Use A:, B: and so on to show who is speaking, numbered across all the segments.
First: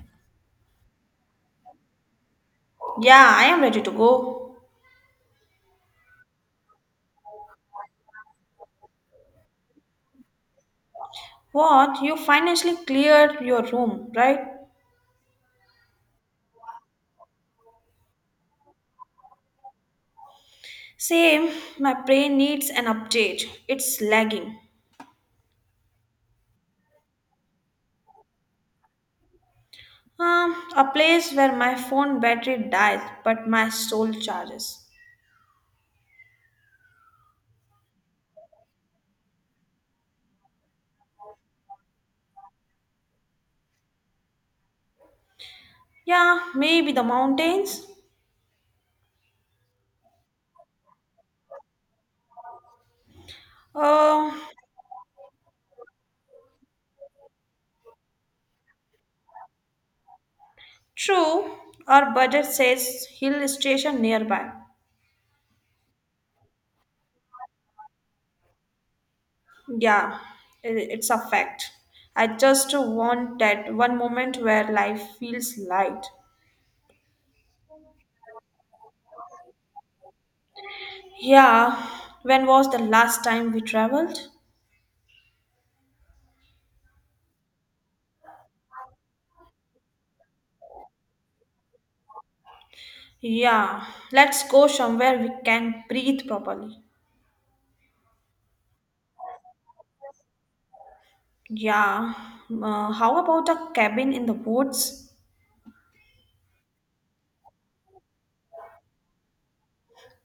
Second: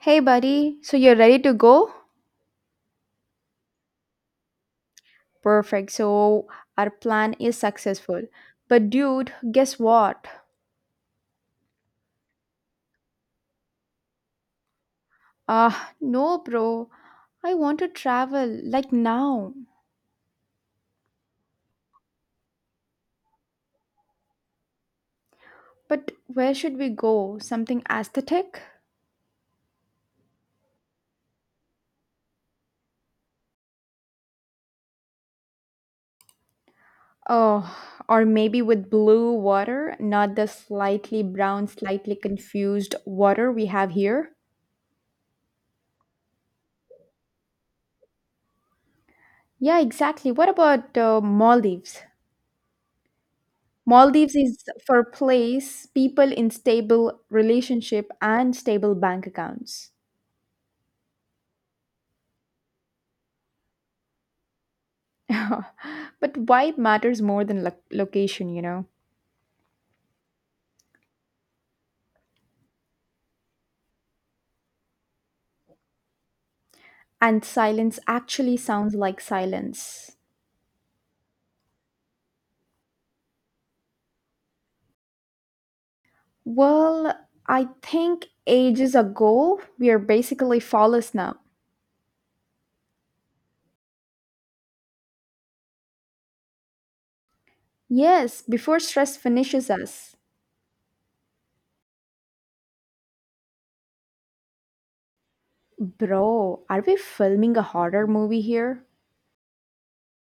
A: Hey, buddy, so you're ready to go?
B: Yeah, I am ready to go.
A: Perfect. So, our plan is successful. But, dude, guess what?
B: What? You financially cleared your room, right?
A: Ah, no, bro. I want to travel, like now.
B: Same, my brain needs an update. It's lagging.
A: But where should we go? Something aesthetic?
B: A place where my phone battery dies but my soul charges.
A: Oh, or maybe with blue water, not the slightly brown, slightly confused water we have here?
B: Yeah, maybe the mountains?
A: Yeah, exactly. What about Maldives?
B: Uh,
A: Maldives is for place, people in stable relationship and stable bank accounts.
B: true. Our budget says hill station nearby.
A: But vibe matters more than location, you know.
B: Yeah, it's a fact. I just want that one moment where life feels light.
A: And silence actually sounds like silence.
B: Yeah, when was the last time we traveled?
A: Well, I think ages ago, we are basically flawless now.
B: Yeah, let's go somewhere we can breathe properly.
A: Yes, before stress finishes us.
B: Yeah, how about a cabin in the woods?
A: Bro, are we filming a horror movie here?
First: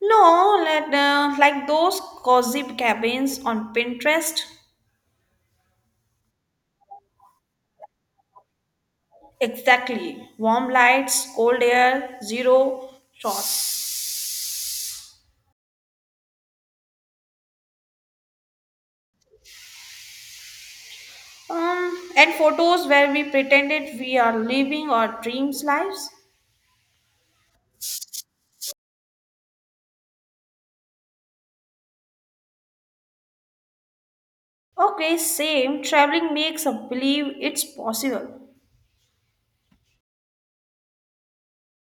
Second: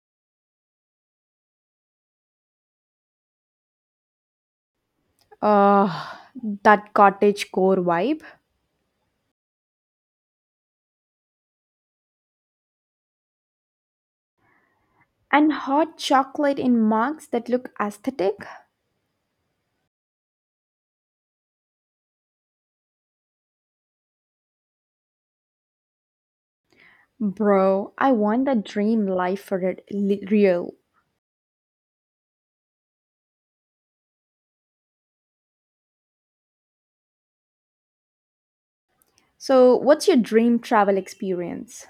B: No, let, like those cozy cabins on Pinterest.
A: Uh, that cottage core vibe.
B: Exactly. Warm lights, cold air, zero shots.
A: And hot chocolate in mugs that look aesthetic?
B: And photos where we pretended we are living our dreams lives.
A: Bro, I want the dream life for it real.
B: Okay, same. Traveling makes us believe it's possible.
A: So, what's your dream travel experience?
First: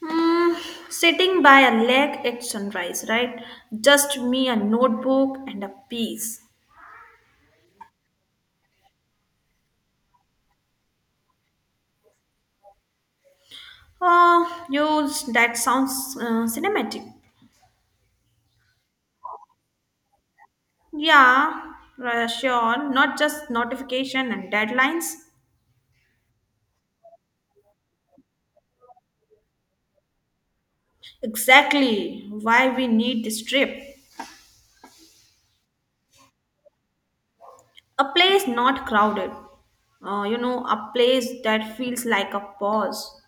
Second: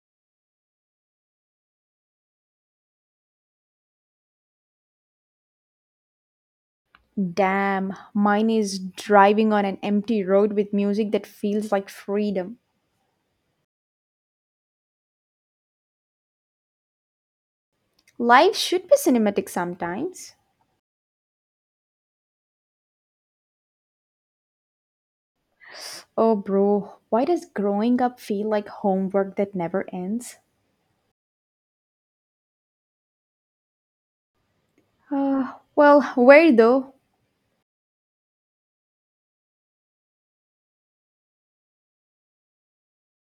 B: Mm, Sitting by a lake at sunrise, right? Just me, a notebook, and a piece.
A: Damn, mine is driving on an empty road with music that feels like freedom.
B: Oh, you, that sounds cinematic.
A: Life should be cinematic sometimes.
B: Yeah, sure. Not just notification and deadlines.
A: Oh, bro, why does growing up feel like homework that never ends?
B: Exactly why we need this trip.
A: Well, where though?
B: A place not crowded. You know, a place that feels like a pause.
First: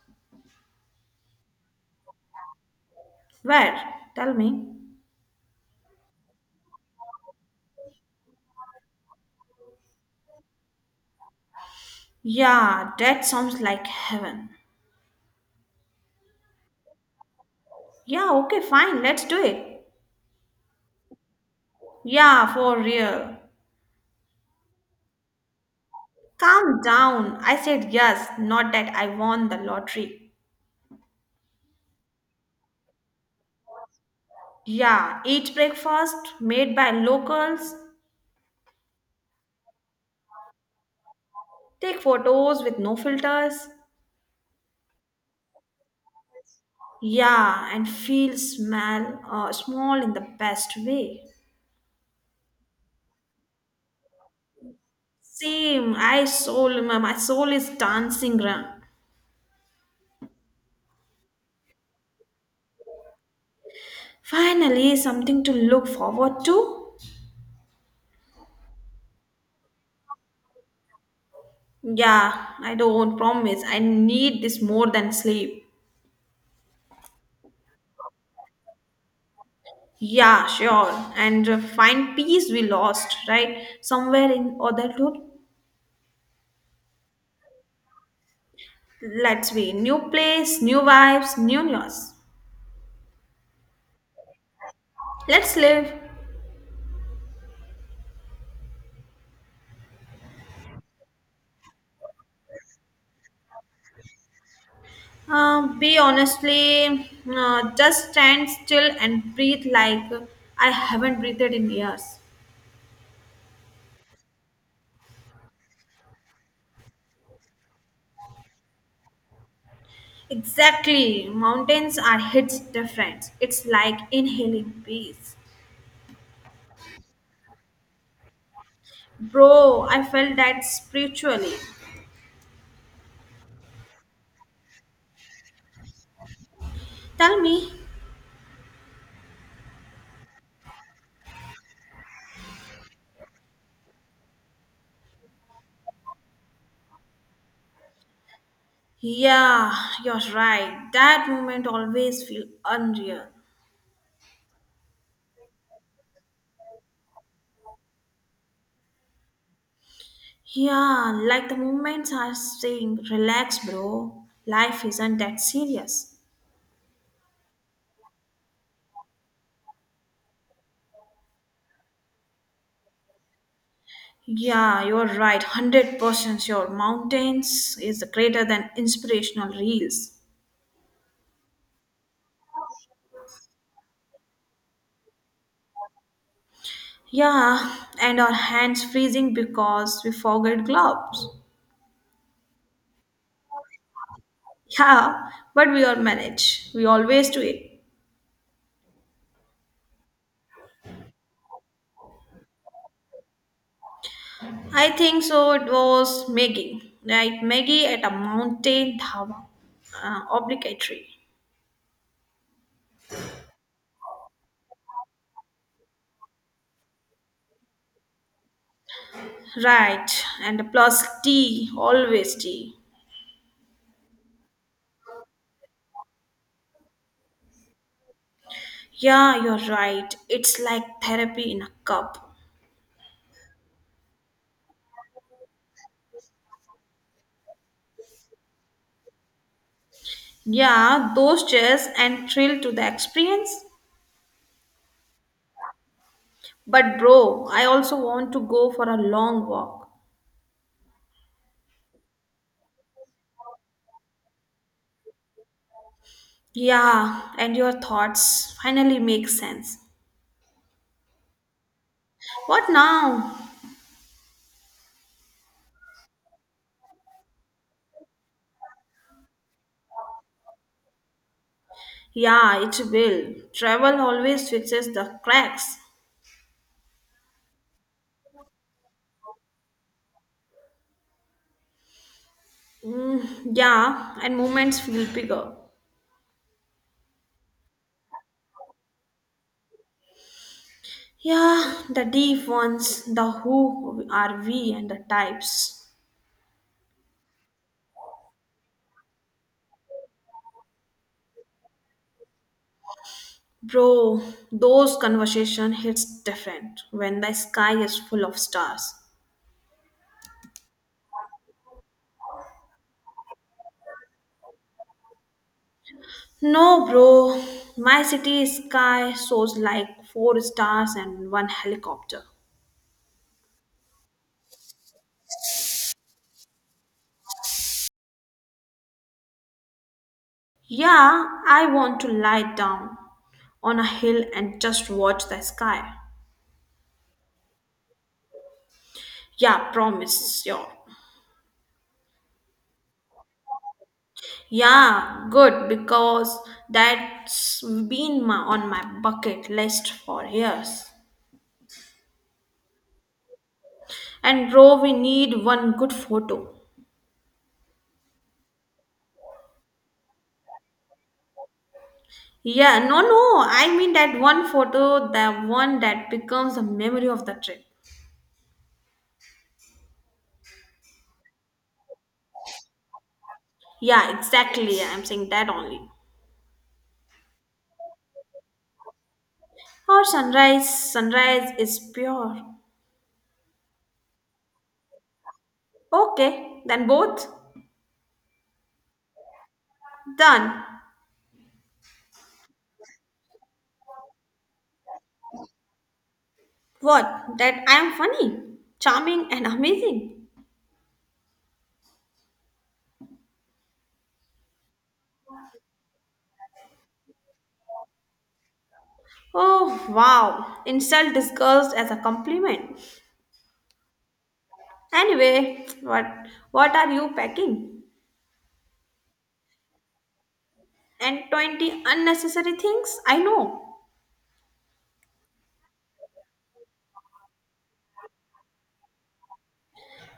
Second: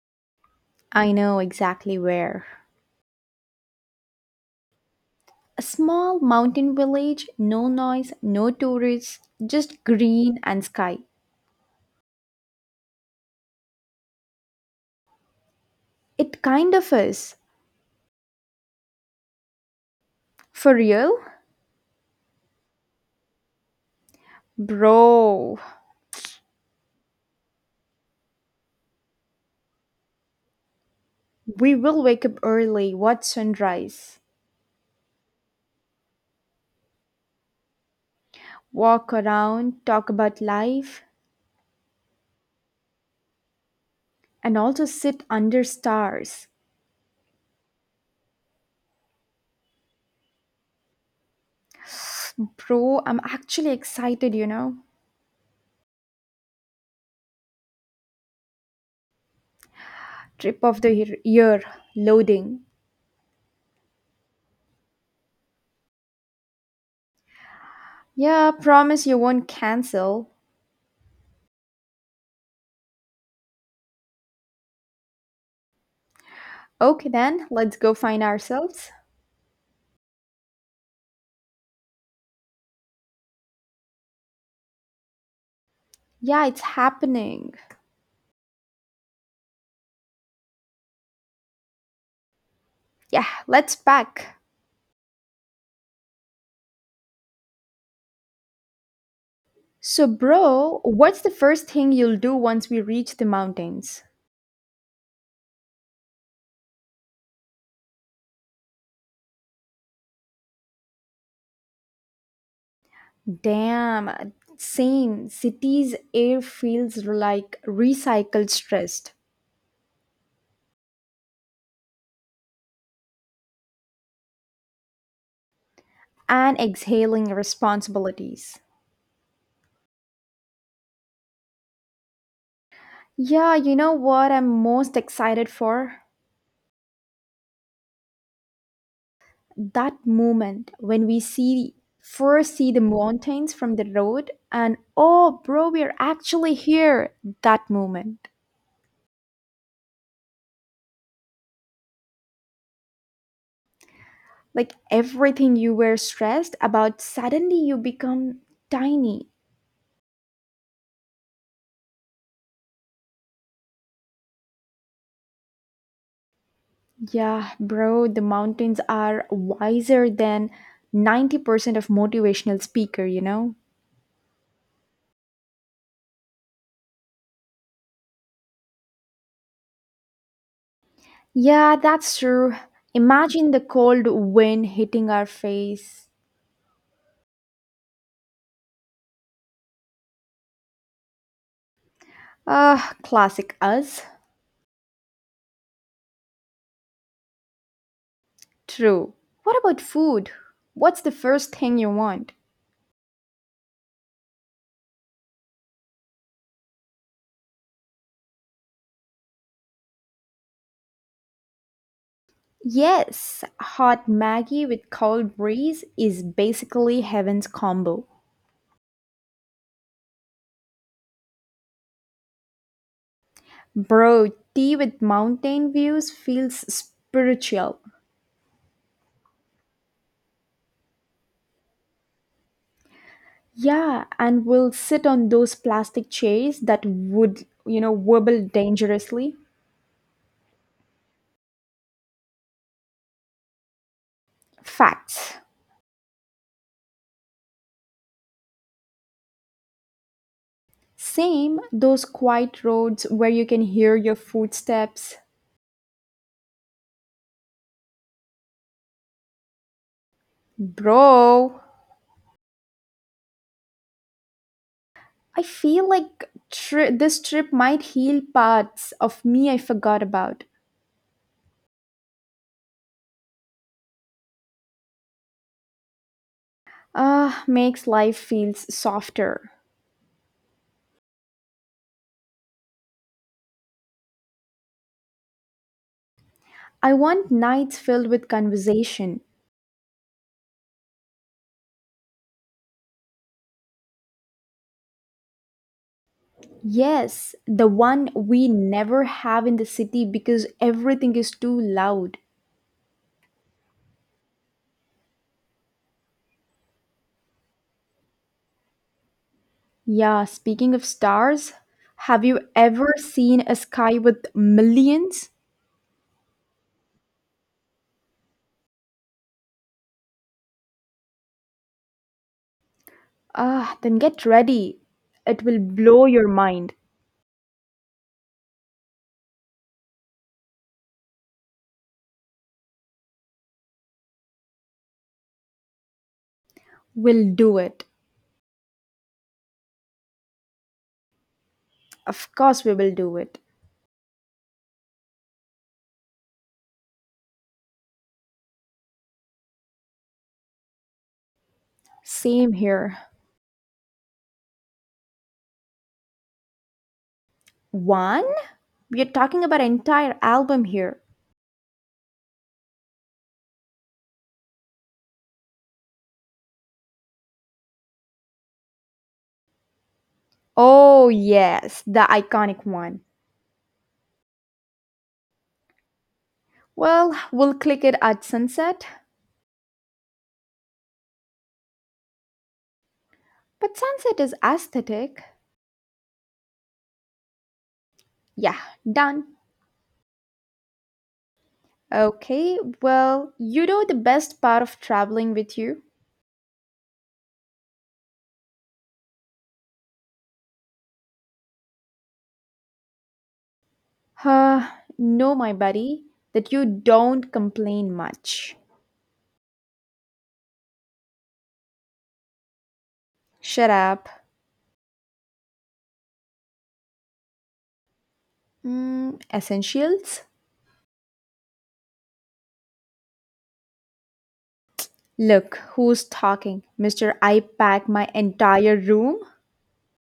A: I know exactly where.
B: Where? Tell me.
A: A small mountain village, no noise, no tourists, just green and sky.
B: Yeah, that sounds like heaven.
A: It kind of is.
B: Yeah, okay, fine. Let's do it.
A: For real?
B: Yeah, for real.
A: Bro,
B: Calm down. I said yes, not that I won the lottery.
A: we will wake up early, watch sunrise,
B: Yeah, eat breakfast made by locals,
A: walk around, talk about life,
B: take photos with no filters.
A: and also sit under stars.
B: Yeah, and feel smell small in the best way.
A: Bro, I'm actually excited, you know.
B: Same, I soul, my soul is dancing round.
A: Trip of the year, year, loading.
B: Finally, something to look forward to.
A: Yeah, promise you won't cancel.
B: Yeah, I don't promise. I need this more than sleep.
A: Okay, then, let's go find ourselves.
B: Yeah, sure. And find peace we lost, right? Somewhere in adulthood.
A: Yeah, it's happening.
B: Let's be new place, new vibes, new yours.
A: Yeah, let's pack.
B: Let's live.
A: So, bro, what's the first thing you'll do once we reach the mountains?
B: Be honestly, just stand still and breathe like I haven't breathed in years.
A: Damn, same. Cities' air feels like recycled stress
B: Exactly. Mountains are hits different. It's like inhaling peace.
A: and exhaling responsibilities.
B: Bro, I felt that spiritually.
A: Yeah, you know what I'm most excited for?
B: Tell me,
A: That moment when we see first see the mountains from the road, and oh bro we're actually here, that moment,
B: yeah, you're right. That moment always feel unreal.
A: like everything you were stressed about suddenly you become tiny.
B: Yeah, like the moments are saying, relax, bro. Life isn't that serious.
A: Yeah bro, the mountains are wiser than 90% of motivational speaker, you know.
B: Yeah, you're right. 100% sure. Mountains is greater than inspirational reels.
A: Yeah, that's true. Imagine the cold wind hitting our face.
B: Yeah, and our hands freezing because we forgot gloves.
A: Ah, classic us.
B: Yeah, but we all manage. We always do it.
A: True. What about food? What's the first thing you want?
B: I think so. It was Maggie, right? Maggie at a mountain dhawa, obligatory,
A: Yes, hot maggie with cold breeze is basically heaven's combo.
B: right? And plus tea, always tea.
A: Bro, tea with mountain views feels spiritual.
B: Yeah, you're right. It's like therapy in a cup.
A: Yeah, and we'll sit on those plastic chairs that would, you know, wobble dangerously.
B: Yeah, those chairs and thrill to the experience.
A: Facts.
B: But bro, I also want to go for a long walk.
A: Same, those quiet roads where you can hear your footsteps.
B: Yeah, and your thoughts finally make sense.
A: Bro,
B: What now?
A: I feel like this trip might heal parts of me I forgot about.
B: Yeah, it will. Travel always fixes the cracks.
A: Ah, makes life feels softer.
B: Mm, yeah, and moments feel bigger.
A: I want nights filled with conversation.
B: Yeah, the deep ones, the who are we and the types.
A: Yes, the one we never have in the city because everything is too loud.
B: Bro, those conversation hits different when the sky is full of stars.
A: Yeah, speaking of stars, have you ever seen a sky with millions?
B: No, bro, my city sky shows like 4 stars and one helicopter.
A: Ah, then get ready. It will blow your mind.
B: Yeah, I want to lie down on a hill and just watch the sky.
A: We'll do it.
B: Yeah, promise, sure.
A: Of course, we will do it.
B: Yeah, good, because that's been my, on my bucket list for years.
A: Same here.
B: And bro, we need one good photo.
A: One? We're talking about an entire album here.
B: Yeah, no, no, I mean that one photo, the one that becomes a memory of the trip.
A: Oh, yes, the iconic one.
B: Yeah, exactly, I'm saying that only.
A: Well, we'll click it at sunset.
B: Or sunrise, sunrise is pure.
A: But sunset is aesthetic.
B: Okay, then both?
A: Yeah, done.
B: Done.
A: Okay, well, you know the best part of traveling with you?
B: What? That I am funny, charming, and amazing.
A: Uh, no, my buddy, that you don't complain much.
B: Oh wow, insult disguised as a compliment.
A: Shut up.
B: Anyway, what are you packing?
A: Mm, essentials?
B: And 20 unnecessary things? I know.
A: Look, who's talking? Mr. I pack my entire room?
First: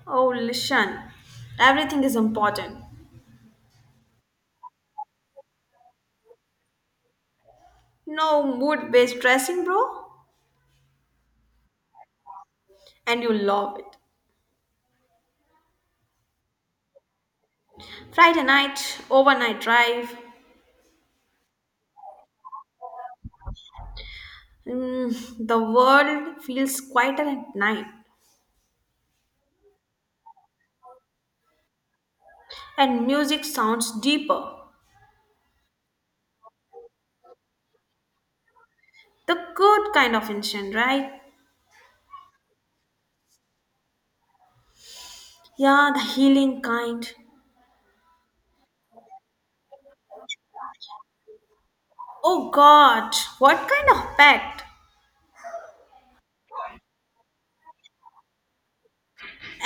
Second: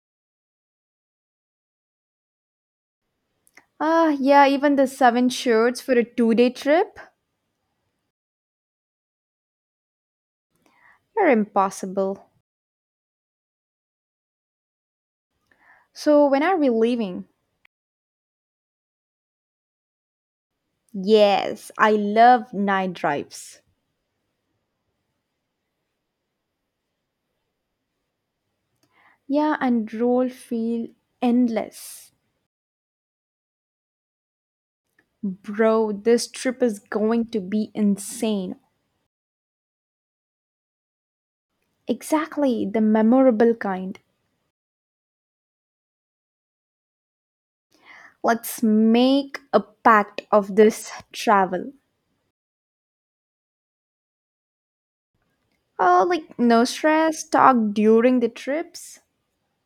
B: Oh Lishan, everything is important.
A: Ah, yeah, even the seven shirts for a 2 day trip?
B: No mood-based dressing, bro.
A: You're impossible.
B: And you love it.
A: So, when are we leaving?
B: Friday night, overnight drive.
A: Yes, I love night drives.
B: Mm, the world feels quieter at night,
A: Yeah, and roll feel endless.
B: and music sounds deeper.
A: Bro, this trip is going to be insane.
B: The good kind of instant, right?
A: Exactly, the memorable kind.
B: Yeah, the healing kind.
A: Let's make a pact of this travel.
B: Oh God, what kind of pact?
A: Oh, like no stress, talk during the trips,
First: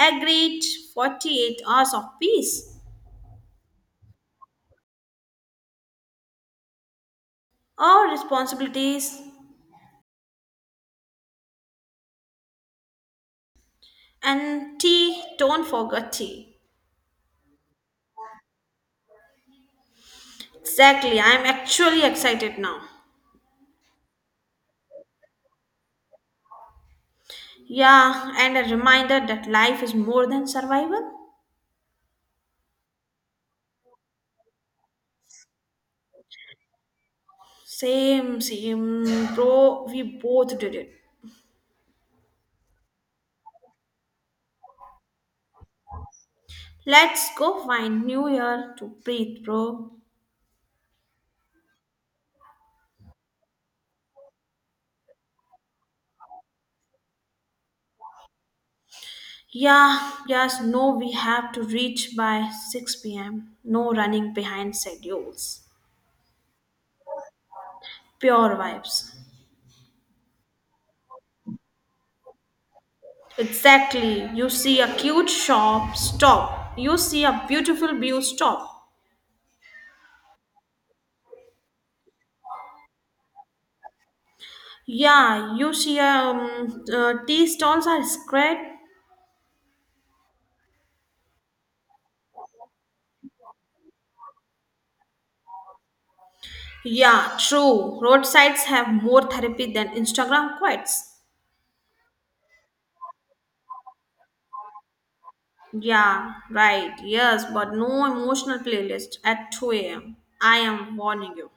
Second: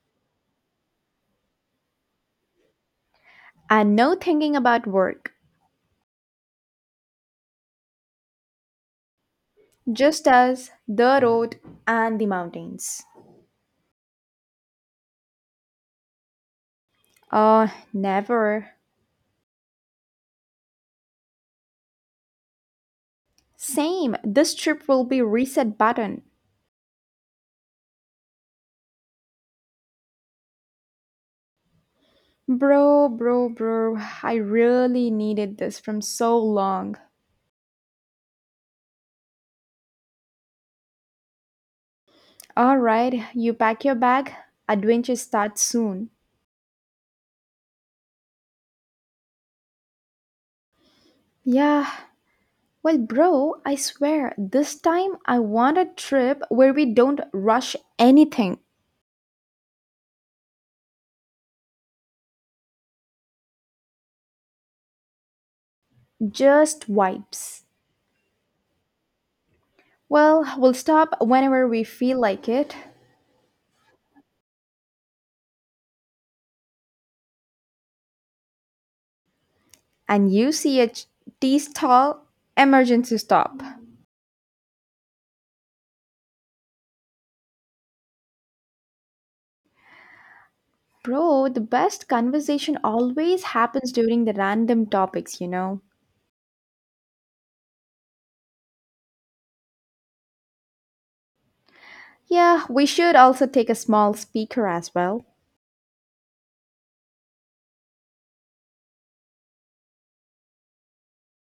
B: Agreed 48 hours of peace.
A: and no thinking about work.
B: Our responsibilities
A: Just us, the road, and the mountains.
B: and tea, don't forget tea.
A: Oh, never.
B: Exactly, I'm actually excited now.
A: Same, this trip will be reset button.
B: Yeah, and a reminder that life is more than survival.
A: Bro, I really needed this from so long.
B: Same, same, bro, we both did it.
A: All right, you pack your bag. Adventure starts soon.
B: Let's go find New Year to breathe, bro.
A: Yeah. Well, bro, I swear, this time I want a trip where we don't rush anything,
B: Yeah, yes, no, we have to reach by 6 pm. No running behind schedules.
A: just vibes.
B: Pure vibes.
A: Well, we'll stop whenever we feel like it.
B: Exactly. You see a cute shop, stop. You see a beautiful view, stop.
A: And you see a tea stall, emergency stop.
B: Yeah, you see tea stalls are spread.
A: Bro, the best conversation always happens during the random topics, you know.
B: Yeah, true. Roadsides have more therapy than Instagram quotes.
A: Yeah, we should also take a small speaker as well.
B: Yeah, right. Yes, but no emotional playlist at 2 a.m. I am warning you.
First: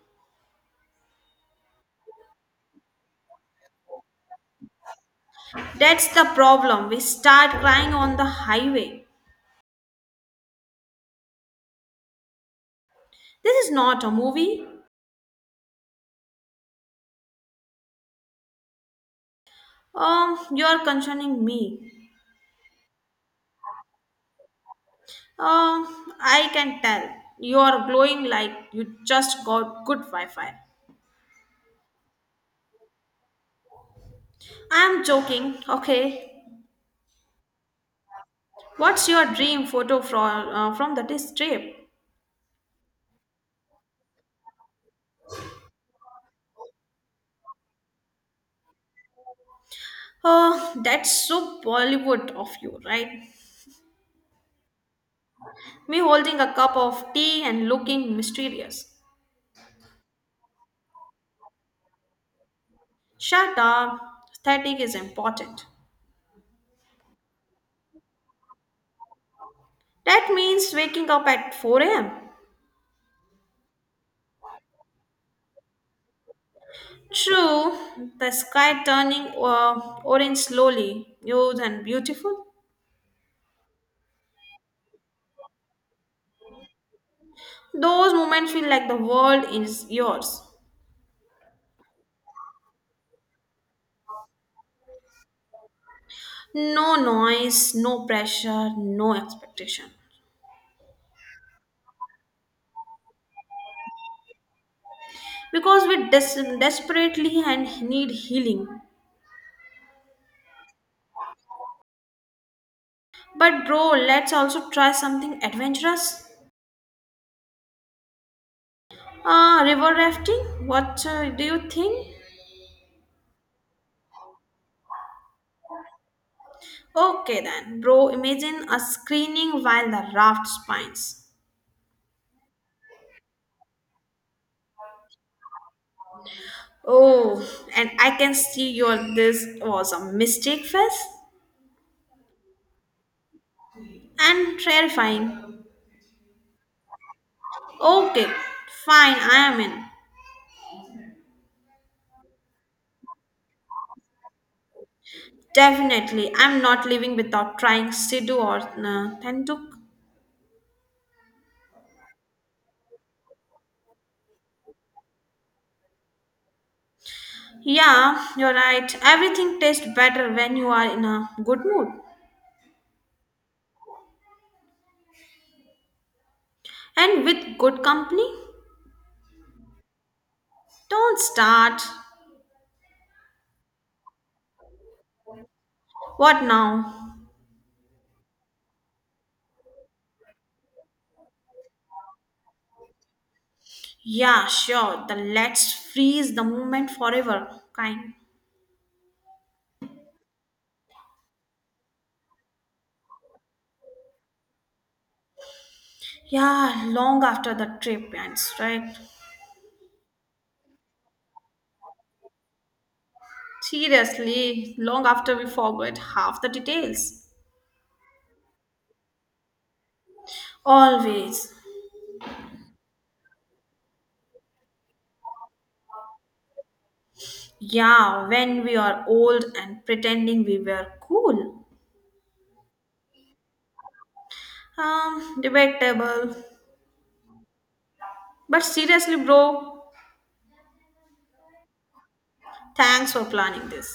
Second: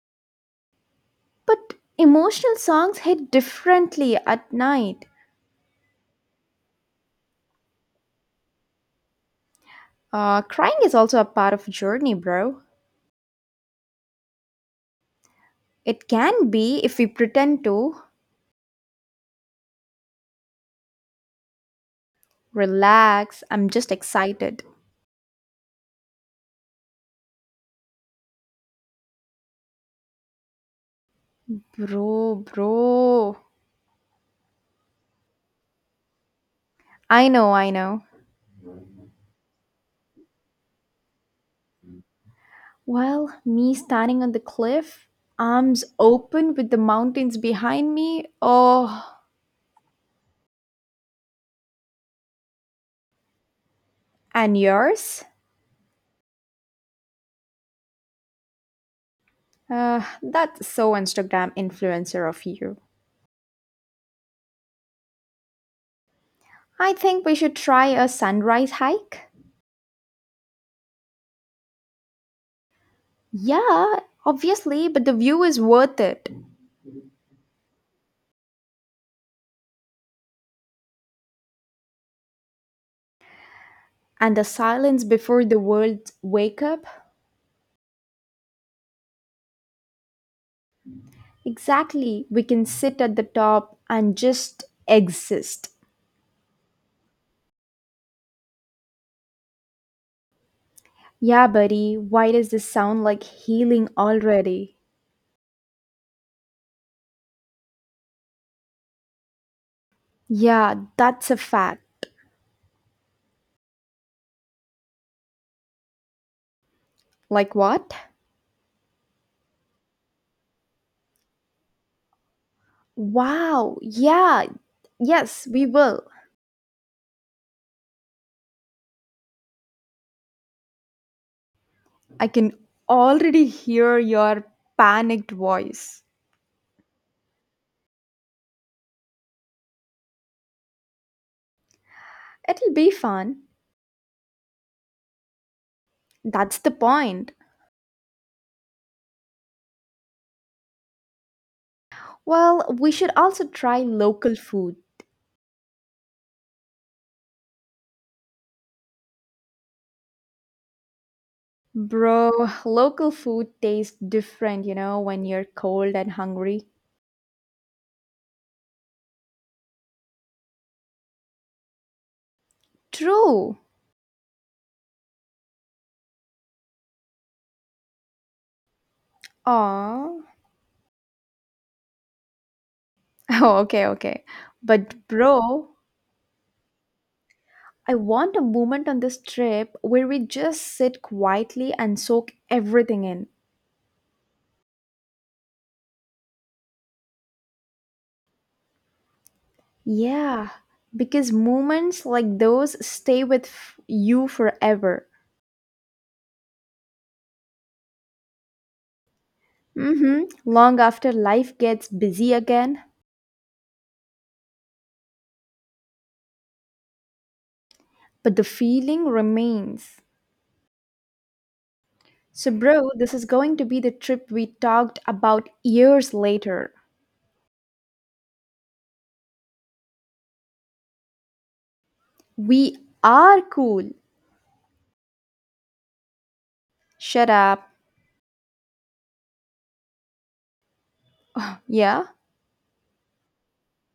A: But emotional songs hit differently at night.
B: That's the problem. We start crying on the highway.
A: Crying is also a part of journey, bro.
B: This is not a movie.
A: It can be if we pretend to.
B: You are concerning me.
A: Relax, I'm just excited.
B: Um, I can tell. You are glowing like you just got good Wi-Fi.
A: Bro.
B: I'm joking. Okay.
A: I know, I know.
B: What's your dream photo from the this trip?
A: Well, me standing on the cliff, arms open with the mountains behind me. Oh,
B: Oh, that's so Bollywood of you, right?
A: and yours?
B: Me holding a cup of tea and looking mysterious.
A: That's so Instagram influencer of you.
B: Shut up. Aesthetic is important.
A: I think we should try a sunrise hike.
B: That means waking up at 4 a.m.
A: Yeah, obviously, but the view is worth it.
B: True, the sky turning orange slowly, huge and beautiful.
A: And the silence before the world's wake up?
B: Those moments feel like the world is yours.
A: Exactly. We can sit at the top and just exist.
B: No noise, no pressure, no expectation.
A: Yeah, buddy, why does this sound like healing already?
B: Because desperately and need healing.
A: Yeah, that's a fact.
B: But bro, let's also try something adventurous.
A: Like what?
B: River rafting? What do you think?
A: Wow, yeah, yes, we will.
B: Okay then, bro, imagine a screening while the raft spins.
A: I can already hear your panicked voice.
B: Oh, and I can see your this was a mistake first
A: It'll be fun.
B: and terrifying.
A: That's the point.
B: Okay, fine, I am in.
A: Well, we should also try local food.
B: Definitely, I'm not living without trying Sidhu or Tenduk.
A: Bro, local food tastes different, you know, when you're cold and hungry.
B: Yeah, you're right. Everything tastes better when you are in a good mood
A: True.
B: and with good company.
A: Aw.
B: Don't start.
A: Oh, okay, okay. But, bro,
B: What now?
A: I want a moment on this trip where we just sit quietly and soak everything in.
B: Yeah, sure. The let's freeze the moment forever kind.
A: Yeah, because moments like those stay with you forever.
B: Yeah, long after the trip ends, right?
A: Mm hmm. Long after life gets busy again,
B: Seriously, long after we forget half the details.
A: but the feeling remains.
B: Always.
A: So, bro, this is going to be the trip we talked about years later.
B: Yeah, when we are old and pretending we were cool.
A: We are cool.
B: Debatable.
A: Shut up.
B: But seriously, bro,
A: Yeah?
B: thanks for planning this.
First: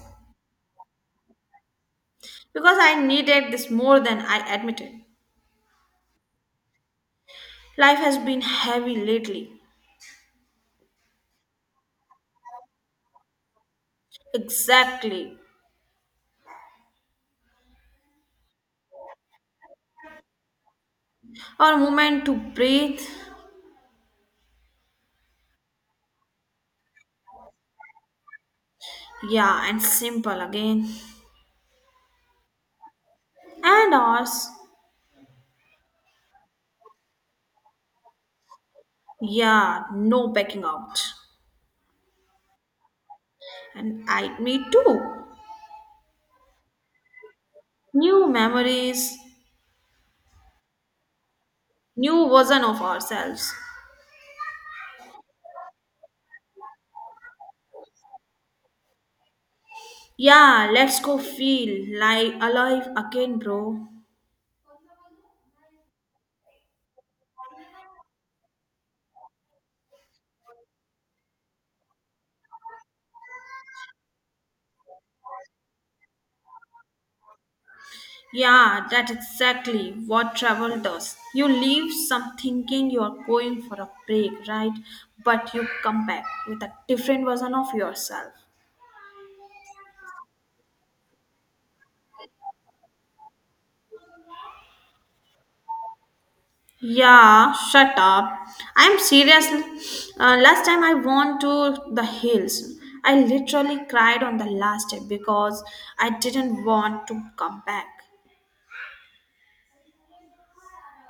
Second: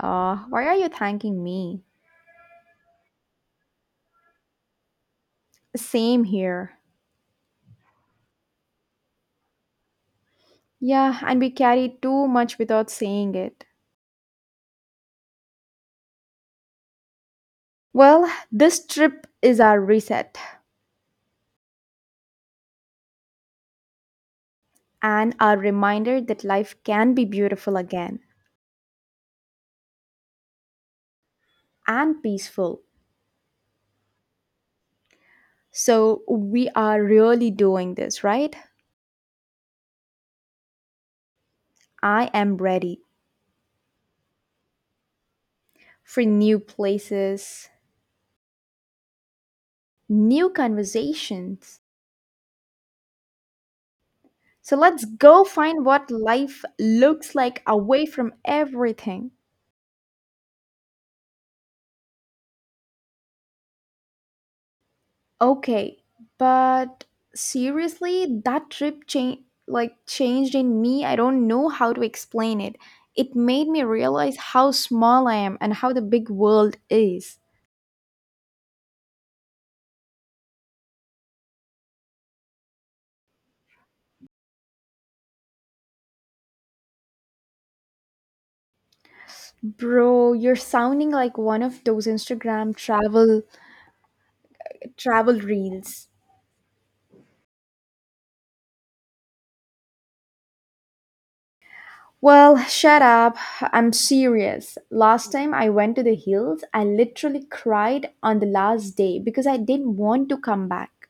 A: Why are you thanking me?
B: Because I needed this more than I admitted.
A: Same here.
B: Life has been heavy lately.
A: Yeah, and we carry too much without saying it.
B: Exactly.
A: Well, this trip is our reset
B: Our moment to breathe.
A: and our reminder that life can be beautiful again
B: Yeah, and simple again.
A: and peaceful.
B: And ours.
A: So, we are really doing this, right?
B: Yeah, no backing out.
A: I am ready
B: And I, me too.
A: for new places,
B: New memories,
A: new conversations.
B: new version of ourselves.
A: So let's go find what life looks like away from everything.
B: Yeah, let's go feel like alive again, bro.
A: Okay, but seriously, that trip changed, like changed in me. I don't know how to explain it. It made me realize how small I am and how the big world is.
B: Yeah, that's exactly what travel does. You leave some thinking you are going for a break, right? But you come back with a different version of yourself.
A: Bro, you're sounding like one of those Instagram travel reels.
B: Yeah, shut up. I'm serious. Last time I went to the
A: Well,
B: hills,
A: shut
B: I
A: up.
B: literally
A: I'm
B: cried on the
A: serious.
B: last day
A: Last time
B: because
A: I went to the
B: I
A: hills,
B: didn't
A: I
B: want to
A: literally
B: come back.
A: cried on the last day because I didn't want to come back.